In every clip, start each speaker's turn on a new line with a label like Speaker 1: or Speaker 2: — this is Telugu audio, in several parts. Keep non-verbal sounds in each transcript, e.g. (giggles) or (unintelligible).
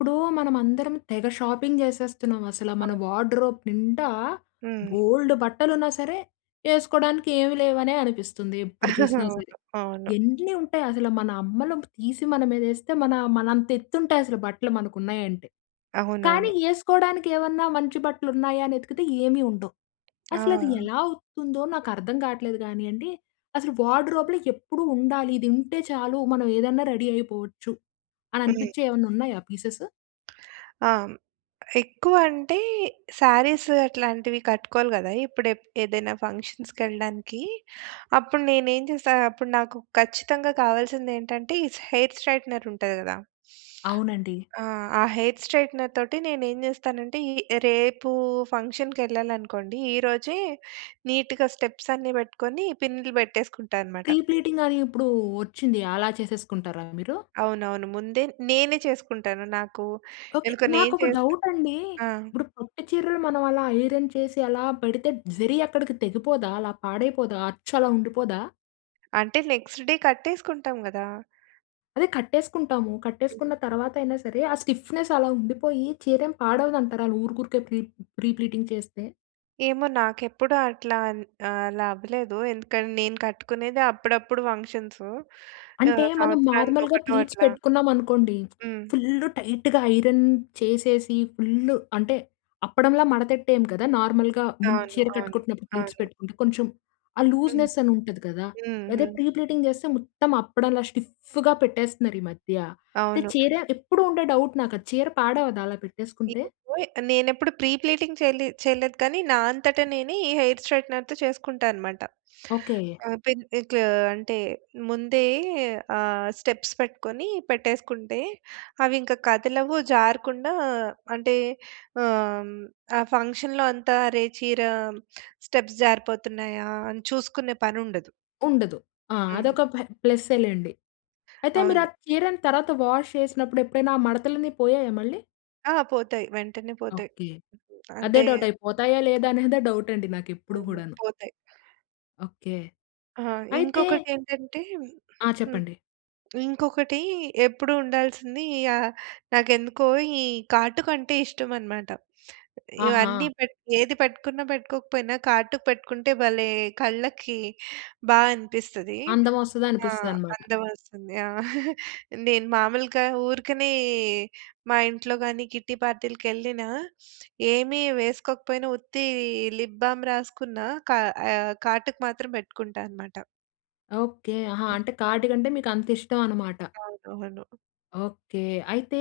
Speaker 1: ఇప్పుడూ మనమందరం తెగ షాపింగ్ చేసేస్తున్నాం అసల. మన
Speaker 2: (unintelligible)
Speaker 1: వార్డ్‌రోప్ నిండా
Speaker 2: హ్మ్.
Speaker 1: బోలుడు బట్టలున్నా సరే, ఏసుకోడానికి ఏమీ లేవనే అనిపిస్తుంది ఎప్పుడు
Speaker 2: (chuckles)
Speaker 1: చూసినా సరే.
Speaker 2: అవును. అవును.
Speaker 1: ఎన్ని ఉంటాయి అసల, మన అమ్మలు తీసి మన మీద ఏస్తే, మనా మనంత ఎత్తు ఉంటాయి అసలు బట్టలు మనకు ఉన్నాయంటే.
Speaker 2: అవునవును.
Speaker 1: కానీ ఏసుకోవడానికి ఏవన్నా మంచి బట్టలు ఉన్నాయా? అని ఎతికితే ఏమీ ఉండవు. అసలది
Speaker 2: ఆ!
Speaker 1: ఎలా అవుతుందో నాకర్థం కాట్లేదు గానీయండి. అసలు వార్డ్‌రోప్‌లో ఎప్పుడు ఉండాలి. ఇది ఉంటే చాలు, మనం ఏదన్నా రెడీ అయిపోవచ్చు. అని
Speaker 2: హ్మ్.
Speaker 1: అనిపిచ్చేవి ఏవన్నున్నాయా పీసెస్?
Speaker 2: ఆ! ఎక్కువ అంటే శారీస్ అట్లాంటివి కట్టుకోవాలి గదా! ఇప్పుడు ఎప్ ఏదైనా ఫంక్షన్స్‌కి ఎళ్ళడానికీ. అప్పుడు నేనేం చేస్తా, అప్పుడు నాకు ఖచ్చితంగా కావాల్సింది ఏంటంటే ఈ హెయిర్ స్ట్రెయిట్‌నర్ ఉంటది గదా!
Speaker 1: అవునండి.
Speaker 2: ఆ! ఆ హెయిర్ స్ట్రెయిట్‌నర్‌తోటి నేనేం చేస్తానంటే, ఈ రేపు ఫంక్షన్‌కెళ్ళాలనుకోండి, ఈ రోజే నీట్‌గా స్టెప్స్ అన్నీ పెట్టుకొని, పిన్నులు పెట్టేసుకుంటా అన్నమాట.
Speaker 1: ప్రీ ప్లీటింగ్ అనీ ఇప్పుడూ వచ్చింది, అలా చేసేసుకుంటారా మీరు?
Speaker 2: అవునవును. ముందే నేనే చేసుకుంటాను. నాకు
Speaker 1: ఓకే.
Speaker 2: ఎందుకో నేను
Speaker 1: నాకొక
Speaker 2: చేస్తే
Speaker 1: డౌట్ అండీ.
Speaker 2: ఆ!
Speaker 1: ఇప్పుడు పట్టు చీరలు మనం అలా ఐరన్ చేసి అలా పెడితే, జరీ అక్కడికి తెగిపోదా? అలా పాడైపోదా? అచ్చు అలా ఉండిపోదా?
Speaker 2: అంటే, నెక్స్ట్ డే కట్టేసుకుంటాం, కదా!
Speaker 1: అదే కట్టేసుకుంటాము.
Speaker 2: హ్మ్.
Speaker 1: కట్టేసుకున్న తరువాత అయినా సరే, ఆ స్టిఫ్‌నెస్ అలా ఉండిపోయి, చీరేం పాడవదు అంటారా? ఊరుకురికే ప్రీ ప్రీ ప్లీటింగ్ చేస్తే?
Speaker 2: ఏమో! నాకు ఎప్పుడు అట్లా ఆన్ ఆహ్, అలా అవలేధు. ఎందుకంటే, నేను కట్టుకునేది అప్పుడప్పుడు ఫంక్షన్సు.
Speaker 1: అంటే,
Speaker 2: ఆహ్,
Speaker 1: మనం
Speaker 2: సంవత్సరానికి
Speaker 1: నార్మల్‌గా
Speaker 2: ఒకటో
Speaker 1: ప్లీట్స్
Speaker 2: అట్లా.
Speaker 1: పెట్టుకున్నాం అనుకోండి,
Speaker 2: హ్మ్.
Speaker 1: ఫుల్ టైట్‌గా ఐరన్ చేసేసి ఫుల్ అంటే, అప్పడంలా మడతెట్టేయం కదా! నార్మల్‌గా ముందు
Speaker 2: అవును.
Speaker 1: చీర
Speaker 2: అవును.
Speaker 1: కట్టుకుంటున్నప్పుడు ప్లీట్స్
Speaker 2: అవును.
Speaker 1: పెట్టుకుంటే, కొంచెం ఆ
Speaker 2: హ్మ్.
Speaker 1: లూజ్‌నెస్ అని ఉంటది కదా! అదే
Speaker 2: హుహు.
Speaker 1: ప్రీ ప్లీటింగ్ చేస్తే మొత్తం అప్పడంలా స్టిఫ్‌గా పెట్టేస్తున్నారు ఈ మధ్య. అంటే,
Speaker 2: అవును.
Speaker 1: చీర ఎప్పుడూ ఉండే డౌట్ నాకు, అది చీర పాడవ్వదా అలా పెట్టేసుకుంటే?
Speaker 2: (unintelligible) నేనెప్పుడు ప్రీ ప్లీటీంగ్ చే‌‌లి చేయలేదు కానీ, నా అంతట నేనే, ఈ హెయిర్ స్ట్రెయిగ్టెనర్‌తో చేసుకుంటా అనమాట.
Speaker 1: ఓకే.
Speaker 2: ఆహ్, పెన్ ఇట్లు అంటే, ముందే ఆహ్, స్టెప్స్ పెట్టుకొని పెట్టేసుకుంటే, అవి ఇంకా కదలవు, జారకుండా అంటే, ఆహ్, ఆ ఫంక్షన్‌లో అంతా అరే చీర స్టెప్స్ జారిపోతున్నాయా! అని చూసుకునే పని ఉండదు.
Speaker 1: ఉండదు. ఆ!
Speaker 2: హ్మ్.
Speaker 1: అదొక ప ప్ల‌సేలెండి .అయితే మీరు ఆ
Speaker 2: అవును.
Speaker 1: చీరని తర్వాత వాష్ చేసినప్పుడు, ఎప్పుడైనా ఆ మడతలన్నీ పోయాయా మళ్ళీ?
Speaker 2: ఆ! పోతాయి వెంటనే పోతాయి.
Speaker 1: ఓకే. అదే
Speaker 2: అంటే
Speaker 1: డౌ‌ట్ అయిపోతాయా, లేదా అనేదే డౌట్ అండి నాకెప్పుడూ
Speaker 2: అయ్య!
Speaker 1: కూడాను.
Speaker 2: పోతాయి.
Speaker 1: ఓకే.
Speaker 2: ఆ!
Speaker 1: అయితే
Speaker 2: ఇంకొకటి ఏంటంటే
Speaker 1: ఆ!
Speaker 2: హ్మ్.
Speaker 1: చెప్పండి.
Speaker 2: ఇంకొకటీ ఎప్పుడు ఉండాల్సింది యా నాకెందుకో ఈ కాటుకంటే ఇష్టం అన‌మాట.
Speaker 1: ఆహా!
Speaker 2: ఇవన్నీ పెట్ ఏది పెట్టుకున్నా పెట్టుకోకపోయినా, కాటుక పెట్టుకుంటే భలే కళ్ళకి బా అనిపిస్తది.
Speaker 1: అందం వస్తది
Speaker 2: ఆ!
Speaker 1: అనిపిస్తదనమాట.
Speaker 2: అందం వస్తుంది. ఆ! (giggles) నేను మామూలుగా ఊరకనే మా ఇంట్లోగాని, కిట్టి పార్టీ‌లకెళ్ళినా (sniffs) ఏమి వేసుకోకపోయినా ఉత్తీ లిప్ బామ్ రాసుకున్న కా ఆహ్, కాటుక మాత్రం పెట్టుకుంటా అన‌మాట.
Speaker 1: ఓకే. ఆహా!
Speaker 2: హ్మ్.
Speaker 1: అంటే కాటుక అంటే మీకు అంత ఇష్టం అనమాట.
Speaker 2: అవునవును.
Speaker 1: ఓకే. అయితే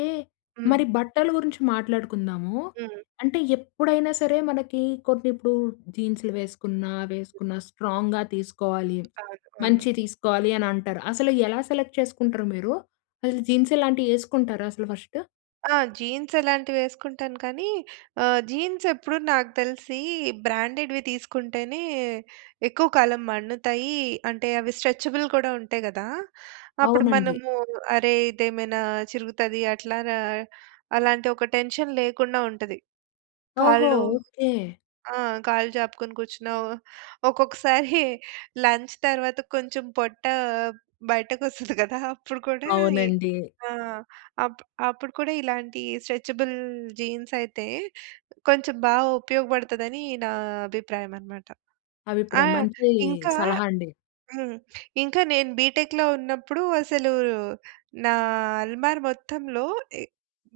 Speaker 2: హ్మ్.
Speaker 1: మరి బట్టలు గురించి మాట్లాడుకుందాము.
Speaker 2: హ్మ్.
Speaker 1: అంటే ఎప్పుడైనా సరే, మనకి కొన్ని ఇప్పుడు జీన్స్‌లు వేసుకున్నా, వేసుకున్నా స్ట్రాంగ్‌గా తీసుకోవాలి,
Speaker 2: కాటుకొన్ను
Speaker 1: మంచియి తీసుకోవాలి అని అంటారు. అసలు ఎలా సెలెక్ట్ చేసుకుంటారు మీరు? అసలు జీన్స్ ఇలాంటివి వేసుకుంటారా అసలు ఫస్టు?
Speaker 2: ఆ! జీన్స్ అలాంటివి వేసుకుంటాను. కానీ ఆహ్, జీన్స్ ఎప్పుడు నాకు తెలిసి బ్రాండెడ్‌వి తీసుకుంటేనే ఎక్కువ కాలం మన్నుతాయి. అంటే, అవి స్ట్రెచ్‌బుల్ కూడా ఉంటాయి కదా! అప్పుడు
Speaker 1: అవునండి.
Speaker 2: మనము అరే! ఇదేమైనా చిరుగుతది అట్లారా, అలాంటి ఒక టెన్షన్ లేకుండా ఉంటది.
Speaker 1: ఓహో!
Speaker 2: కాళ్ళు
Speaker 1: ఓకే.
Speaker 2: ఆ! కాళ్ళు చాపుకొని కూర్చున్నావు. ఒక్కొక్కసారి (chuckles) లంచ్ తర్వాత కొంచెం పొట్టా బయటకు వస్తుంది కదా! (chuckles) అప్పుడు కూడా ఇ
Speaker 1: అవునండి.
Speaker 2: ఆ! అప్ అప్పుడు కూడా ఇలాంటి స్ట్రెచ్‌బుల్ జీన్స్ అయితే కొంచెం బాగా ఉపయోగపడుతదని నా అభిప్రాయం అనమాట. ఆ!
Speaker 1: అభిప్రాయం. మంచీ
Speaker 2: ఇంకా
Speaker 1: సలహా అండి.
Speaker 2: హ్మ్. ఇంకా నేను బీ‌టెక్‌లో ఉన్నప్పుడు అసలూ నా అల్మార మొత్తంలో ఎ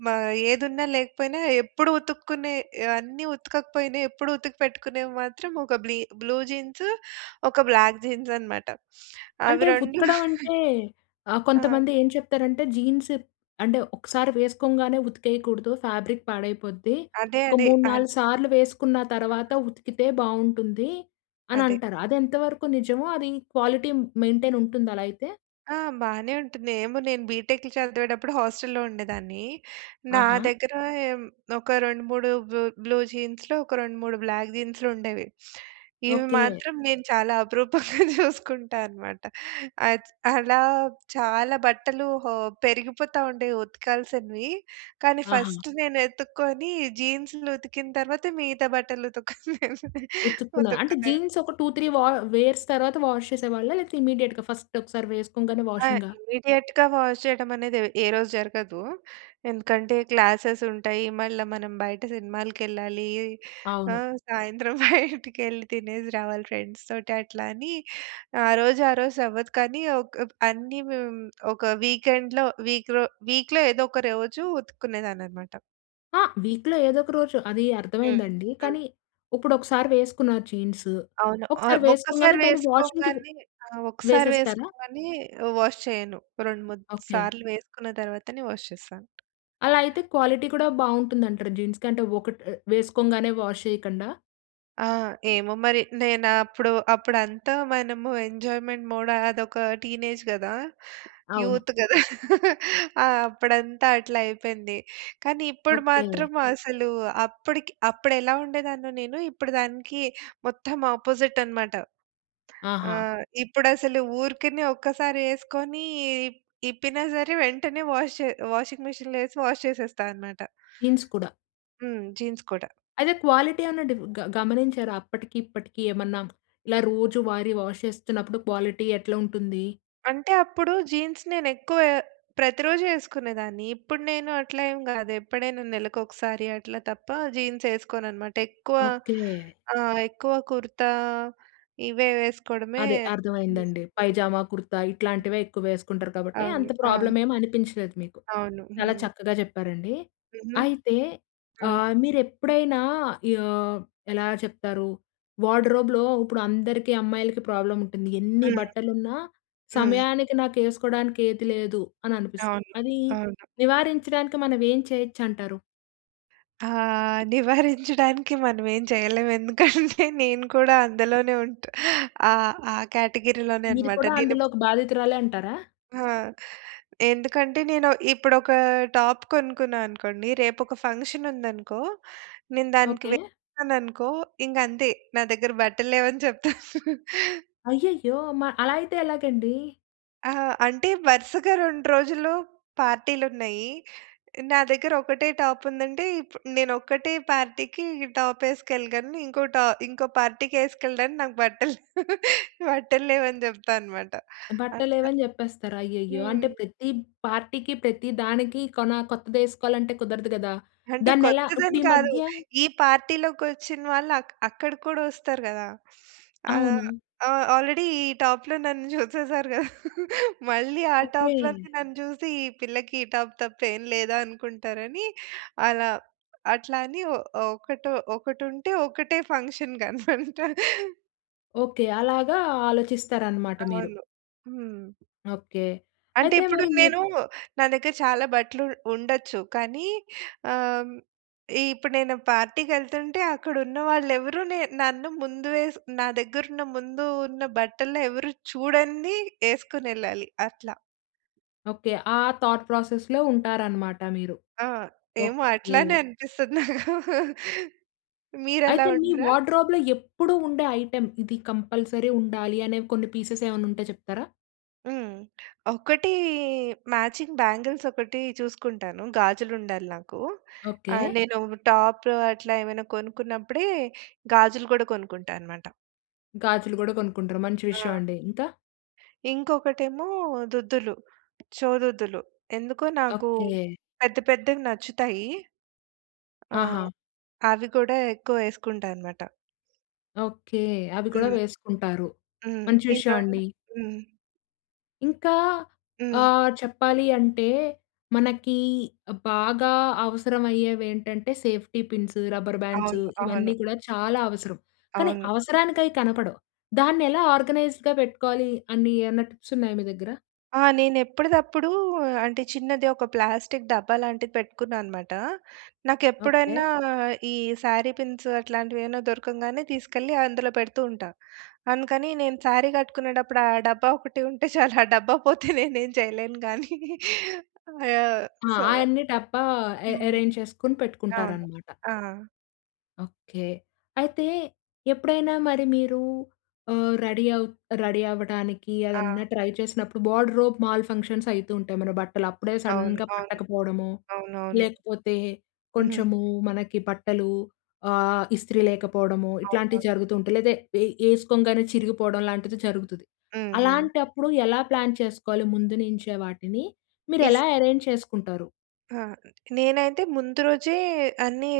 Speaker 2: మ ఏదున్నా లేకపోయినా, ఎప్పుడు ఉతుక్కునే ఆహ్, అన్నీ ఉతక‌కపోయిన ఎప్పుడు ఉతికి పెట్టుకునేవి మాత్రం ఒక బ్లీ బ్లూ జీన్సు, ఒక బ్లాక్ జీన్స్ అనమాట. (sniffs) అవి
Speaker 1: అంటే
Speaker 2: రెండు
Speaker 1: ఉతకడం
Speaker 2: (chuckles)
Speaker 1: అంటే ఆహ్,
Speaker 2: ఆ!
Speaker 1: కొంతమంది ఏం చెప్తారంటే, "జీన్స్ అంటే. ఒక్క‌సారి వేసుకోంగానే ఉతికేయకూడదు. ఫ్యాబ్రిక్ పాడైపోద్ది.
Speaker 2: అదే,
Speaker 1: ఒక
Speaker 2: అదే.
Speaker 1: మూడు,
Speaker 2: అం
Speaker 1: నాలుగు సార్లు వేసుకున్న తర్వాత ఉతికితే బాగుంటుంది" అని
Speaker 2: అదే.
Speaker 1: అంటారు. అదెంతవరకు నిజమో, అది క్వాలిటీ మెయింటైన్ ఉంటుంది అలా అయితే?
Speaker 2: ఆ! బానే ఉంటుంది. ఏమో నేను బీటెక్‌లో చదివేటప్పుడు హాస్టల్‌లో ఉండేదాన్నీ. నా
Speaker 1: ఆహా!
Speaker 2: దగ్గరా ఎమ్ ఒక 2, 3 బ్ బ్లూ జీన్స్‌లు, ఒక 2, 3 బ్లాక్ జీన్స్‌లుండేవి. (sniffs) ఇవి
Speaker 1: ఓకే.
Speaker 2: మాత్రం నేను చాలా అపురూపంగా (giggles) చూసుకుంటా అనమాట. అచ్ అలా చాలా బట్టలు హో పెరిగిపోతా ఉండేవి ఉతకాల్సినవి. కానీ
Speaker 1: ఆహా!
Speaker 2: ఫస్ట్ నేను ఎతుక్కోని జీన్స్‌లు ఉతికిన తర్వాత, మిగతా బట్టలు ఉతుక్కునే (giggles)
Speaker 1: ఉతుకున్నా. అంటే
Speaker 2: ఉతుక్కునేది.
Speaker 1: జీన్స్ ఒక 2, 3 వా వేర్స్ తర్వాత వాష్ చేసేవాళ్ళా? లేతే ఇమ్మీడియేట్‌గా ఫస్ట్ ఒకసారి వేసుకోంగానే
Speaker 2: ఆ!
Speaker 1: వాషింగా?
Speaker 2: ఇమ్మీడియేట్‌గా వాష్ చెయ్యటం అనేది ఎవ్ ఏ రోజు జరగదు. ఎందుకంటే, క్లాసెసుంటాయి. మళ్ళా మనం బయట సినిమాలకెళ్ళాలి.
Speaker 1: అవును.
Speaker 2: ఆహ్, సాయంత్రం (giggles) బయటికెళ్ళి తినేసి రావాలి ఫ్రెండ్స్‌తోటి. అట్లా అని ఆ రోజు ఆ రోజు అవ్వదు. కానీ ఒక్ అన్నీ హ్మ్, ఒక వీకెండ్‌లో వీక్‌లో వీక్‌లో ఏదో ఒక రోజు ఉతుక్కునేదాన్ని అనమాట.
Speaker 1: ఆ! వీక్‌లో ఏదొక రోజు అదీ
Speaker 2: హ్మ్.
Speaker 1: అర్థమైందండి.
Speaker 2: హ్మ్.
Speaker 1: కానీ ఉప్పుడు ఒకసారి వేసుకున్నారు జీన్స్.
Speaker 2: అవును. ఆహ్,
Speaker 1: ఒకసారి
Speaker 2: ఒక్కసారి
Speaker 1: వేసుకోంగానే దాన్ని వాషింగ్‌కి వే
Speaker 2: వేసుకోంగానే ఆ! ఒక్కసారి
Speaker 1: వేసేస్తారా?
Speaker 2: వేసుకోంగానే ఆహ్, వాష్ చెయ్యను. రెండు, మూడు
Speaker 1: ఓకే.
Speaker 2: సార్లు వేసుకున్న తర్వాతనే వాష్ చేస్తాను.
Speaker 1: అలా అయితే క్వాలిటీ కూడా బావుంటుందంటరు జీన్స్‌కి. అంటే ఒకటి ఆహ్, వేసుకోంగనే వాష్ చెయ్యకండా.
Speaker 2: ఆ! ఏమో మరి, నేను అప్పుడు, అప్పుడు అంతా మనము ఎంజాయ్మెంట్ మోడ్ అదొక టీనేజ్ గదా.
Speaker 1: అవును.
Speaker 2: యూత్ గదా. (chuckles) ఆ! అప్పుడంతా అట్లా అయిపోయింది. కానీ ఇప్పుడు
Speaker 1: ఓకే.
Speaker 2: మాత్రం అసలు అప్పడికి అప్పుడు ఎలా ఉండేదాన్నో నేను. ఇప్పుడు దానికి మొత్తం అపోజిట్ అనమాట.
Speaker 1: ఆహా!
Speaker 2: ఆహ్, ఇప్పుడు అసలు ఊరికనే ఒక్కసారి ఏసుకొని ఇప్ ఇప్పిన సరే, వెంటనే వాష్ చె వాషింగ్ మెషిన్‌లో వేసి వాష్ చేసేస్తా అనమాట.
Speaker 1: జీన్స్ కూడా.
Speaker 2: హ్మ్. జీన్స్ కూడా.
Speaker 1: అయితే క్వాలిటీ ఏమన్నా డీఫ్ గ గమనించారా? అప్పటికి ఇప్పటికి ఏమన్నా. ఇలా రోజు వారి వాష్ చేస్తున్నప్పుడు క్వాలిటీ ఎట్లా ఉంటుంది?
Speaker 2: అంటే అప్పుడూ జీన్స్ నేను ఎక్కువ ప్రతిరోజు ఏసుకునేదాన్ని. ఇప్పుడు నేను అట్లా ఏం గాదు. ఎప్పుడైనా నెలకొకసారి అట్లా తప్ప జీన్స్ ఏసుకోను అనమాట. ఎక్కువ
Speaker 1: ఓకే.
Speaker 2: ఆ! ఎక్కువ కుర్తా ఇవే వేసుకోవడమే
Speaker 1: అదే అర్థమైందండి.
Speaker 2: ఇష్టం.
Speaker 1: పైజామా, కుర్తా ఇట్లాంటివే ఎక్కువ వేసుకుంటారు కాబట్టి
Speaker 2: అవును.
Speaker 1: అంత
Speaker 2: ఆ!
Speaker 1: ప్రాబ్లమ్ ఏం అనిపించలేదు మీకు.
Speaker 2: అవును.
Speaker 1: చాలా
Speaker 2: హ్మ్.
Speaker 1: చక్కగా చెప్పారండి.
Speaker 2: హుహు.
Speaker 1: అయితే
Speaker 2: ఆ!
Speaker 1: ఆహ్, మీరు ఎప్పుడైనా ఆహ్, ఎలా చెప్తారు వార్డ్‌రోబ్‌లో, ఉప్పుడు అందరికి అమ్మాయిలకి ప్రాబ్లమ్ ఉంటుంది. ఎన్ని
Speaker 2: హ్మ్.
Speaker 1: బట్టలున్నా
Speaker 2: హ్మ్.
Speaker 1: సమయానికి నాకేసుకోవడానికి ఏది లేదు అని అనిపిస్తది.
Speaker 2: అవును.
Speaker 1: అదీ
Speaker 2: అవును.
Speaker 1: నివారించడానికి మనం ఏం చేయొచ్చు అంటారు?
Speaker 2: ఆహ్, నివారించడానికి మనమేం చేయలేం. ఎందుకంటే నేను కూడా అందులోనే ఉంటా ఆహ్, ఆ కేటగిరీలోనే
Speaker 1: మీరు
Speaker 2: అన్నమాట.
Speaker 1: కూడా
Speaker 2: నేను
Speaker 1: అందులో
Speaker 2: ఇప్పు
Speaker 1: ఒక బాధితురాలే అంటారా?
Speaker 2: హా! ఎందుకంటే నేను ఇప్పుడొక టాప్ కొనుక్కున్నా అనుకోండి, రేపొక ఫంక్షన్ ఉందనుకో, నేను దానికి
Speaker 1: ఓకే.
Speaker 2: వేశాననుకో ఇంక అంతే, నా దగ్గర బట్టలేవని చెప్తా. (chuckles)
Speaker 1: అయ్యయ్యో! మ అలా అయితే ఎలాగండి?
Speaker 2: ఆ! అంటే వరుసగా 2 రోజులు పార్టీలు ఉన్నయి. నా దగ్గర ఒకటే టాప్ ఉందంటే, ఇప్పుడు నేను ఒక్కటే పార్టీ‌కి ఈ టాప్ ఎసుకెళ్ళగలను. ఇంకో టా ఇంకో పార్టీ‌కి ఎసుకెళ్ళడానికి నాకు బట్టలు (laughs) బట్టల్లేవని చెప్తా అన్నమాట. అట్లా.
Speaker 1: బట్టలేవని చెప్పేస్తారు. అయ్యయ్యో! అంటే
Speaker 2: హ్మ్.
Speaker 1: ప్రతి పార్టీకి, ప్రతి దానికి కొన కొత్తదేసుకోవాలంటే కుదరదు కదా!
Speaker 2: అంటే
Speaker 1: దాన్ని ఎలా? ఇప్పుడు
Speaker 2: కొత్తదని
Speaker 1: ఈ
Speaker 2: కాదు.
Speaker 1: మధ్య
Speaker 2: ఈ పార్టీ‌లోకి వచ్చిన వాళ్ళు అ అక్కడికి కూడా వస్తారు కదా! ఆహ్,
Speaker 1: అవును.
Speaker 2: ఆ ఆల్రెడీ ఈ టాప్‌లో నన్ను చూసేశారు కదా! (laughs) మళ్ళీ ఆ
Speaker 1: ఓకే.
Speaker 2: టాప్‌లోనే నన్ను చూసి, ఈ పిల్లకి ఈ టాప్ తప్ప, ఏం లేదా అనుకుంటారని, అలా అట్లా అని ఒ ఒ ఒకటొ ఒకటుంటే ఒకటే ఫంక్షన్‌కి అన్నమాట.
Speaker 1: ఓకె. అలాగా ఆలోచిస్తారనమాట మీరు.
Speaker 2: అవును. హ్మ్.
Speaker 1: ఓకె.
Speaker 2: అంటే
Speaker 1: అయితే
Speaker 2: ఇప్పుడు
Speaker 1: మరి ఎప్
Speaker 2: నేను, నా దగ్గర చాలా బట్టలు ఉండొచ్చు. కానీ ఆహ్, హ్మ్, ఇప్పుడు నేను పార్టీకెళ్తుంటే అక్కడ ఉన్న వాళ్ళు ఎవరు నే నన్ను ముందు వేసి నా దగ్గర ఉన్న ముందు ఉన్న బట్టలని ఎవరు చూడంది ఏసుకొనెళ్ళాలి, అట్లా.
Speaker 1: ఓకె. ఆ థాట్‌‌‌‌‌‌‌‌‌ ప్రాసెస్‌లో ఉంటారన్నమాట మీరు.
Speaker 2: ఆ! ఏమో
Speaker 1: ఓకె.
Speaker 2: అట్లనే అనిపిస్తది, (chuckles) మీరలా
Speaker 1: అయితే మీ
Speaker 2: ఉండరా?
Speaker 1: వార్డ్‌రోబ్‌లో ఎప్పుడూ ఉండే ఐటెమ్, ఇది కంపల్సరీ ఉండాలి అనే కొన్ని పీసెస్ ఏమైనా ఉంటే చెప్తారా?
Speaker 2: హ్మ్. ఒకటి మ్యాచింగ్ బ్యాంగిల్స్ ఒకటి చూసుకుంటాను. గాజులు ఉండాలి నాకు.
Speaker 1: ఓకె.
Speaker 2: ఆహ్, నేను టాప్ అట్లా ఏమైనా కొనుక్కున్నప్పుడే గాజులు కూడా కొనుక్కుంటా అన్నమాట.
Speaker 1: గాజులు కూడా కొనుక్కుంటారు. మంచి విషయం
Speaker 2: ఆ!
Speaker 1: అండి, ఇంకా?
Speaker 2: ఇంకొకటి ఏమో దుద్దులు. చెవిదుద్దులు. ఎందుకో నాకు
Speaker 1: ఓకె.
Speaker 2: పెద్ద, పెద్దవి నచ్చుతాయి. ఆ!
Speaker 1: ఆహా!
Speaker 2: అవి కూడా ఎక్కువ వేసుకుంటా అనమాట.
Speaker 1: ఓకె. అవి కూడా
Speaker 2: హ్మ్.
Speaker 1: వేసుకుంటారు.
Speaker 2: హ్మ్.
Speaker 1: మంచి
Speaker 2: ఈ
Speaker 1: విషయం
Speaker 2: రెండూ
Speaker 1: అండి.
Speaker 2: హ్మ్.
Speaker 1: ఇంకా
Speaker 2: హ్మ్.
Speaker 1: ఆహ్, చెప్పాలి అంటే మనకీ బాగా అవసరమయ్యేవి ఏంటంటే సేఫ్టీ పిన్స్, రబ్బర్ బాండ్స్
Speaker 2: అవును, అవును.
Speaker 1: ఇవన్నీ కూడా చాలా అవసరం. కానీ
Speaker 2: అవును.
Speaker 1: అవసరానికయి కనపడవు. దాన్ని ఎలా ఆర్గనైజ్‌డ్‌గా పెట్టుకోవాలి అన్నీ ఏన్నా టిప్స్ ఉన్నాయా మీ దగ్గర?
Speaker 2: ఆ! నేను ఎప్పుడిదప్పుడూ అంటే చిన్నది ఒక ప్లాస్టిక్ డబ్బా లాంటిది పెట్టుకున్నా అనమాట. నాకు
Speaker 1: ఓకే.
Speaker 2: ఎప్పుడన్నా ఈ శారీ పిన్స్ అట్లాంటివి ఏవన్నా దొరకంగానే తీసుకెళ్ళి అందులో పెడుతూ ఉంటా. అందుకని నేను శారీ కట్టుకునేటప్పుడు ఆ డబ్బా ఒకటి ఉంటే చాలు ఆ డబ్బా పోతే నేనేం చెయ్యలేను గానీ, యాహ్!
Speaker 1: ఆ!
Speaker 2: సో
Speaker 1: ఆయన్నీ డబ్బా ఎ
Speaker 2: హ్మ్.
Speaker 1: ఎరేంజ్ చేసుకొని
Speaker 2: అవును.
Speaker 1: పెట్టుకుంటారనమాట.
Speaker 2: ఆ!
Speaker 1: ఓకే. అయితే ఎప్పుడైనా మరి మీరూ ఆహ్, రెడీ అవు రెడీ అవ్వటానికీ
Speaker 2: ఆ!
Speaker 1: అదన్నా ట్రై చేసినప్పుడు, వార్డ్‌రోబ్ మాల్ ఫంక్షన్స్ అయితుంటాయి. మన బట్టలు అప్పుడే
Speaker 2: అవును,
Speaker 1: సడన్‌గా
Speaker 2: అవును,
Speaker 1: పట్టకపోవడమో,
Speaker 2: అవునవును.
Speaker 1: లేకపోతే
Speaker 2: హుహు.
Speaker 1: కొంచెము మనకి బట్టలూ ఆహ్, ఇస్త్రీ లేకపోడమో
Speaker 2: అవునవును.
Speaker 1: ఇట్లాంటివి జరుగుతుంటాయి, లేదా ఏ ఏసుకోంగానే చిరిగిపోవడం లాంటిది జరుగుతుది.
Speaker 2: హుహు.
Speaker 1: అలాంటప్పుడు ఎలా ప్లాన్ చేసుకోవాలి ముందు నుంచే వాటిని? మీరు
Speaker 2: ఇస్
Speaker 1: ఎలా ఎరేంజ్ చేసుకుంటారు?
Speaker 2: ఆ! నేనైతే ముందు రోజే అన్నీ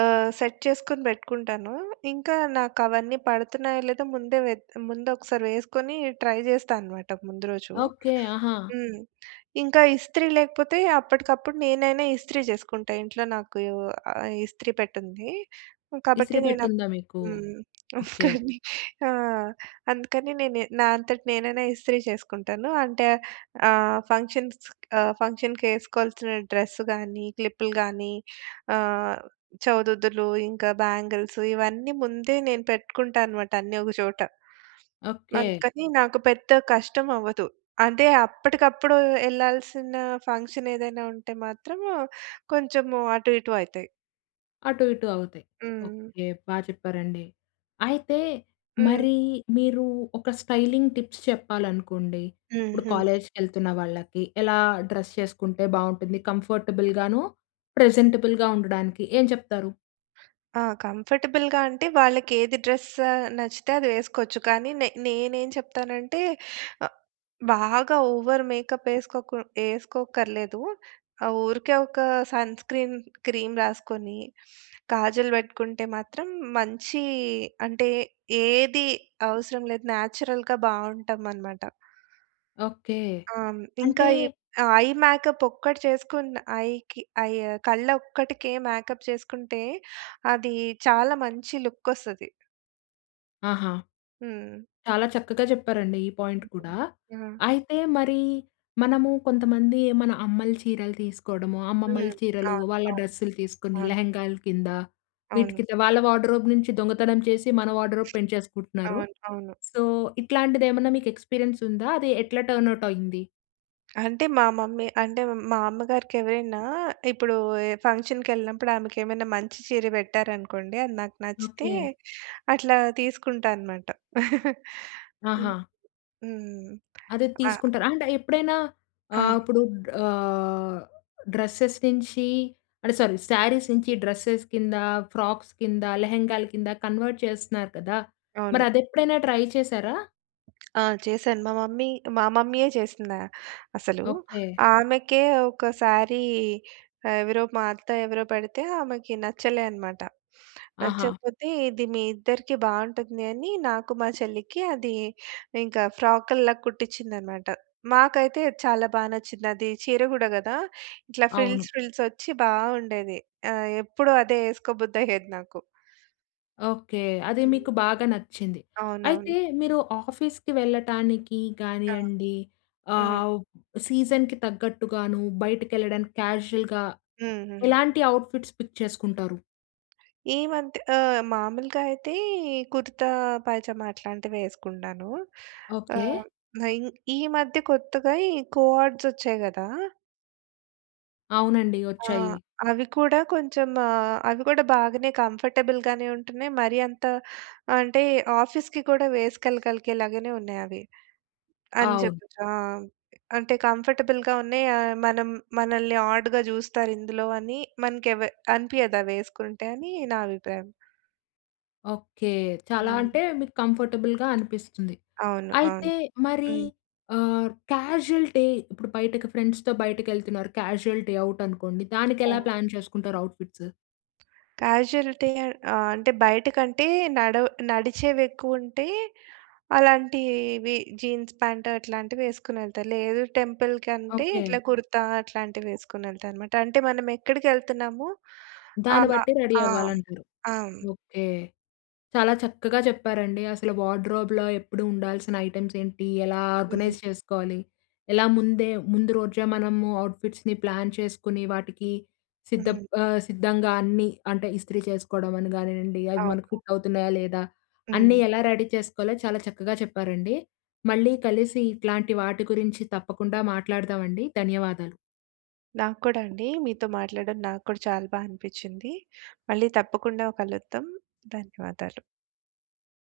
Speaker 2: ఆహ్, సెట్ చేసుకొని పెట్టుకుంటాను. ఇంక నాకు అవన్నీ పడుతున్నాయో లేదో ముందే వె‌త్ ముందు ఒక్కసారి వేసుకొని ట్రై చేస్తా అన్నమాట ముందు రోజు.
Speaker 1: ఓకె. ఆహా!
Speaker 2: హ్మ్, ఇంక ఇస్త్రీ లేకపోతే అప్పటికప్పుడు నేనైనా ఇస్త్రీ చేసుకుంట ఇంట్లో నాకు ఆహ్, ఇస్త్రీ పె‌టుంది. కాబట్టి
Speaker 1: ఇస్తిరి
Speaker 2: నేను
Speaker 1: పెట్టె ఉందా మీకు.
Speaker 2: హ్మ్. (giggles)
Speaker 1: ఓకె.
Speaker 2: కాని ఆ! అందుకని నేను నా అంతట నేనైనా ఇస్త్రీ చేసుకుంటాను. అంటే ఆహ్, ఫంక్షన్స్ ఆహ్, ఫంక్షన్‌కి ఏసుకోవాల్సిన డ్రెస్ కానీ, క్లిప్పులు కాని, ఆహ్, చౌదుదులు, ఇంకా బ్యాంగిల్స్ ఇవన్నీ ముందే నేను పెట్టుకుంటాను మాట అన్నీ ఒక చోట.
Speaker 1: ఓకె.
Speaker 2: అందుకని నాకు పెద్ద కష్టం అవ్వదు. అదే అప్పటికప్పుడు ఎళ్ళాల్సిన ఫంక్షన్ ఏదైనా ఉంటే మాత్రం కొంచెం అటు ఇటు అయితాయి.
Speaker 1: అటు ఇటు అవుతాయి.
Speaker 2: హ్మ్.
Speaker 1: ఓకె, బా చెప్పారండి. అయితే
Speaker 2: హ్మ్.
Speaker 1: మరి మీరు ఒక స్టైలింగ్ టిప్స్ చెప్పాలనుకోండి, ఇప్పుడు
Speaker 2: హుహు.
Speaker 1: కాలేజ్‌కి ఎళ్తున్న వాళ్ళకి ఎలా డ్రెస్ చేసుకుంటే బావుంటుంది. కంఫర్టబుల్‌‌గాను, ప్రెజెంటబుల్‌‌గా ఉండడానికి. ఏం చెప్తారు?
Speaker 2: ఆ! కంఫర్టబుల్‌గా అంటే, వాళ్ళకి ఏది డ్రెస్ నచ్చితే అది వేసుకోవచ్చు. కానీ, నే నేనేం చెప్తానంటే ఆహ్, బాగా ఓవర్ మేకప్ వేసుకోకు వేసుకోక్కర్లేదు. ఆహ్, ఊరికే ఒక సన్ స్క్రీన్ క్రీమ్ రాసుకొని, కాజల్ పెట్టుకుంటే మాత్రం, మంచి అంటే ఏది అవసరం లేదు. నేచురల్‌గా బావుంటామనమాట.
Speaker 1: ఓకే.
Speaker 2: ఆ! హ్మ్, ఇంకా,
Speaker 1: అంటే
Speaker 2: ఈ ఆ ఐ మేకప్ ఒక్కటి చేసుకున్న, ఐకి ఐ కళ్ళ ఒక్కటికే, మేకప్ చేసుకుంటే, అది చాలా మంచి లుక్కొస్తది.
Speaker 1: ఆహా!
Speaker 2: హ్మ్.
Speaker 1: చాలా చక్కగా చెప్పారండి, ఈ పాయింట్ కూడా.
Speaker 2: హ్మ్.
Speaker 1: అయితే మరి మనము కొంతమంది, మన అమ్మలు చీరలు తీసుకోవడము, అమ్మమ్మల
Speaker 2: హ్మ్.
Speaker 1: చీరలు
Speaker 2: అవును.
Speaker 1: వాళ్ళ
Speaker 2: అవును.
Speaker 1: డ్రెస్సులు తీసుకొని
Speaker 2: అవును.
Speaker 1: లెహంగాల కింద, వీటి
Speaker 2: అవును.
Speaker 1: కింద, వాళ్ళ వార్డ్‌రోబ్ నుంచి దొంగతనం చేసి, మన వార్డ్‌రోబ్ పెంచేసుకుంటున్నారు.
Speaker 2: అవును. అవును.
Speaker 1: సో, ఇట్లాంటిది ఏమన్నా మీకు ఎక్స్పీరియన్స్ ఉందా? అది ఎట్లా టర్న్‌అవుట్ అయింది?
Speaker 2: అంటే, మా మమ్మీ అంటే, మా అమ్మగారికి ఎవరైనా ఇప్పుడు ఫంక్షన్‌కి కెళ్ళినప్పుడు, ఆమెకు ఏమైనా మంచి చీర పెట్టారు అనుకోండి, అది నాకు నచ్చితే,
Speaker 1: ఓకే.
Speaker 2: అట్లా తీసుకుంటా అన్నమాట. (chuckles) హ్మ్.
Speaker 1: ఆహా!
Speaker 2: హ్మ్.
Speaker 1: అదే
Speaker 2: ఆ!
Speaker 1: తీసుకుంటారు. అంటే, ఎప్పుడైనా ఆహ్,
Speaker 2: ఆ!
Speaker 1: ఇప్పుడు గా డ్రెసెస్ నించి అంటే, సారీ, సారీస్ నుంచి డ్రెసెస్ కింద, ఫ్రాక్స్ కింద, లెహెంగాల కింద, కన్వర్ట్ చేస్తున్నారు కదా! మరి
Speaker 2: అవును.
Speaker 1: అది ఎప్పుడైనా ట్రై చేసారా?
Speaker 2: ఆ! చేసాను. మా మమ్మీ మా మమ్మీయే చేసిందా అసలూ.
Speaker 1: ఓకె.
Speaker 2: ఆమెకే ఒకసారీ ఆహ్, ఎవరో మా అత్త ఎవరో పెడితే, ఆమెకి నచ్చలే అన్నమాట. (sniffs)
Speaker 1: ఆహా!
Speaker 2: నచ్చకపోతే, ఇది మీ ఇద్దరికీ బావుంటుంది అని నాకు, మా చెల్లికి అది ఇంకా ఫ్రాకుల్లా కుట్టించిందన్నమాట. మాకైతే చాలా బా నచ్చింది. అది చీర గూడా గదా! ఇట్లా
Speaker 1: అవును.
Speaker 2: ఫిల్స్ ఫిల్స్ ఒచ్చి బావుండేది. ఆహ్, ఎప్పుడు అదే (chuckles) ఎసుకోబుద్ధయ్యేది నాకు.
Speaker 1: ఓకె. అది
Speaker 2: హ్మ్.
Speaker 1: మీకు బాగా నచ్చింది.
Speaker 2: అవునవును.
Speaker 1: అయితే, మీరు ఆఫీస్‌కి వెళ్ళటానికి
Speaker 2: ఆ!
Speaker 1: గానియండి,
Speaker 2: హ్మ్.
Speaker 1: ఆహ్, సీజన్‌కి తగ్గట్టుగాను, బయటకెళ్ళడానికి క్యాజువల్‌గా
Speaker 2: హ్మ్. హుహు.
Speaker 1: ఎలాంటి అవుట్‌ఫిట్స్ పిక్ చేసుకుంటారు?
Speaker 2: ఈ మధ్య ఆహ్, మాములుగా అయితే కుర్త, పైజమ అట్లాంటివే ఎసుకుంటానూ.
Speaker 1: ఓకె.
Speaker 2: ఆహ్, మైన్ ఈ మధ్య కొత్తగా ఈ కో-ఆర్డ్స్ ఒచ్చాయి గదా!
Speaker 1: అవునండి.
Speaker 2: ఆ!
Speaker 1: ఒచ్చాయి.
Speaker 2: అవి కూడా కొంచెం ఆహ్, అవి గూడా బాగానే కంఫర్టబుల్‌గానే ఉంటున్నాయి. మరి అంత ఆహ్, అంటే ఆఫీస్‌కి కూడా వేసుకెలగలిగేలాగానే ఉన్నాయి అవి. అని
Speaker 1: అవును.
Speaker 2: చేపోచ్ ఆహ్, అంటే, కంఫర్టబుల్‌గా ఉన్నయి. ఆహ్, మనం మనల్ని ఆడ్‌గా జూస్తారు ఇందులో అని మనకెవ అనిపియదు అవి ఎసుకుంటే అని నా అభిప్రాయం.
Speaker 1: ఓకే. చాలా
Speaker 2: హ్మ్.
Speaker 1: అంటే మీకు కంఫర్టబుల్‌గా అనిపిస్తుంది.
Speaker 2: అవును. అవును.
Speaker 1: అయితే మరి
Speaker 2: హ్మ్.
Speaker 1: ఆహ్, క్యాజువల్‌టి ఇప్పుడు బయటకి ఫ్రెండ్స్‌తో బయటకెళ్తున్నారు. క్యాజువల్‌టి అవుట్ అనుకోండి.
Speaker 2: ఆ!
Speaker 1: దానికెలా ప్లాన్ చేసుకుంటారు, అవుట్‌ఫిట్స్?
Speaker 2: కాజుయాలిటీ‌ ఆ అంటే, బయట కంటే నడవ నడిచేవి ఎక్కువ ఉంటే అలాంటివి జీన్స్ పాంట్ అట్లాంటివి ఎసుకొని ఎళ్తారు. లేదు టెంపుల్ కంటే
Speaker 1: ఓకే.
Speaker 2: ఇట్లా కుర్తా అట్లాంటివి వేసుకొని వెళ్తా అన్నమాట. అంటే మనం ఎక్కడికి ఎళ్తున్నాము?
Speaker 1: దాన్ని
Speaker 2: ఆహ్,
Speaker 1: బట్టి రెడీ
Speaker 2: ఆ!
Speaker 1: అవ్వాలంటారు.
Speaker 2: ఆ!
Speaker 1: ఓకే. చాలా చక్కగా చెప్పారండి అసలు వార్డ్రోబ్‌లో ఎప్పుడు ఉండాల్సిన ఐటెమ్స్ ఏంటి? ఎలా
Speaker 2: హ్మ్.
Speaker 1: ఆర్గనైజ్ చేసుకోవాలి? ఎలా ముందే ముందు రోజే మనము అవుట్ ఫిట్స్‌ని ప్లాన్ చేసుకొని, వాటికి సిద్ధ‌ప్
Speaker 2: హ్మ్.
Speaker 1: ఆహ్, సిద్ధంగా అన్నీ అంటే ఇస్త్రీ చేసుకోవడం అని కానివ్వండి, అవి మనకు
Speaker 2: అవును.
Speaker 1: ఫిట్ అవుతున్నాయా? లేదా? అన్నీ
Speaker 2: హ్మ్.
Speaker 1: ఎలా రెడీ చేసుకోవాలో చాలా చక్కగా చెప్పారండి. మళ్ళీ కలిసి ఇట్లాంటి వాటి గురించి తప్పకుండా మాట్లాడదామండి, ధన్యవాదాలు.
Speaker 2: నాక్కూడా అండి. మీతో మాట్లాడడం నాక్కూడా చాలా బా అనిపించింది. మళ్ళీ తప్పకుండా కలుద్దాం, ధన్యవాదాలు.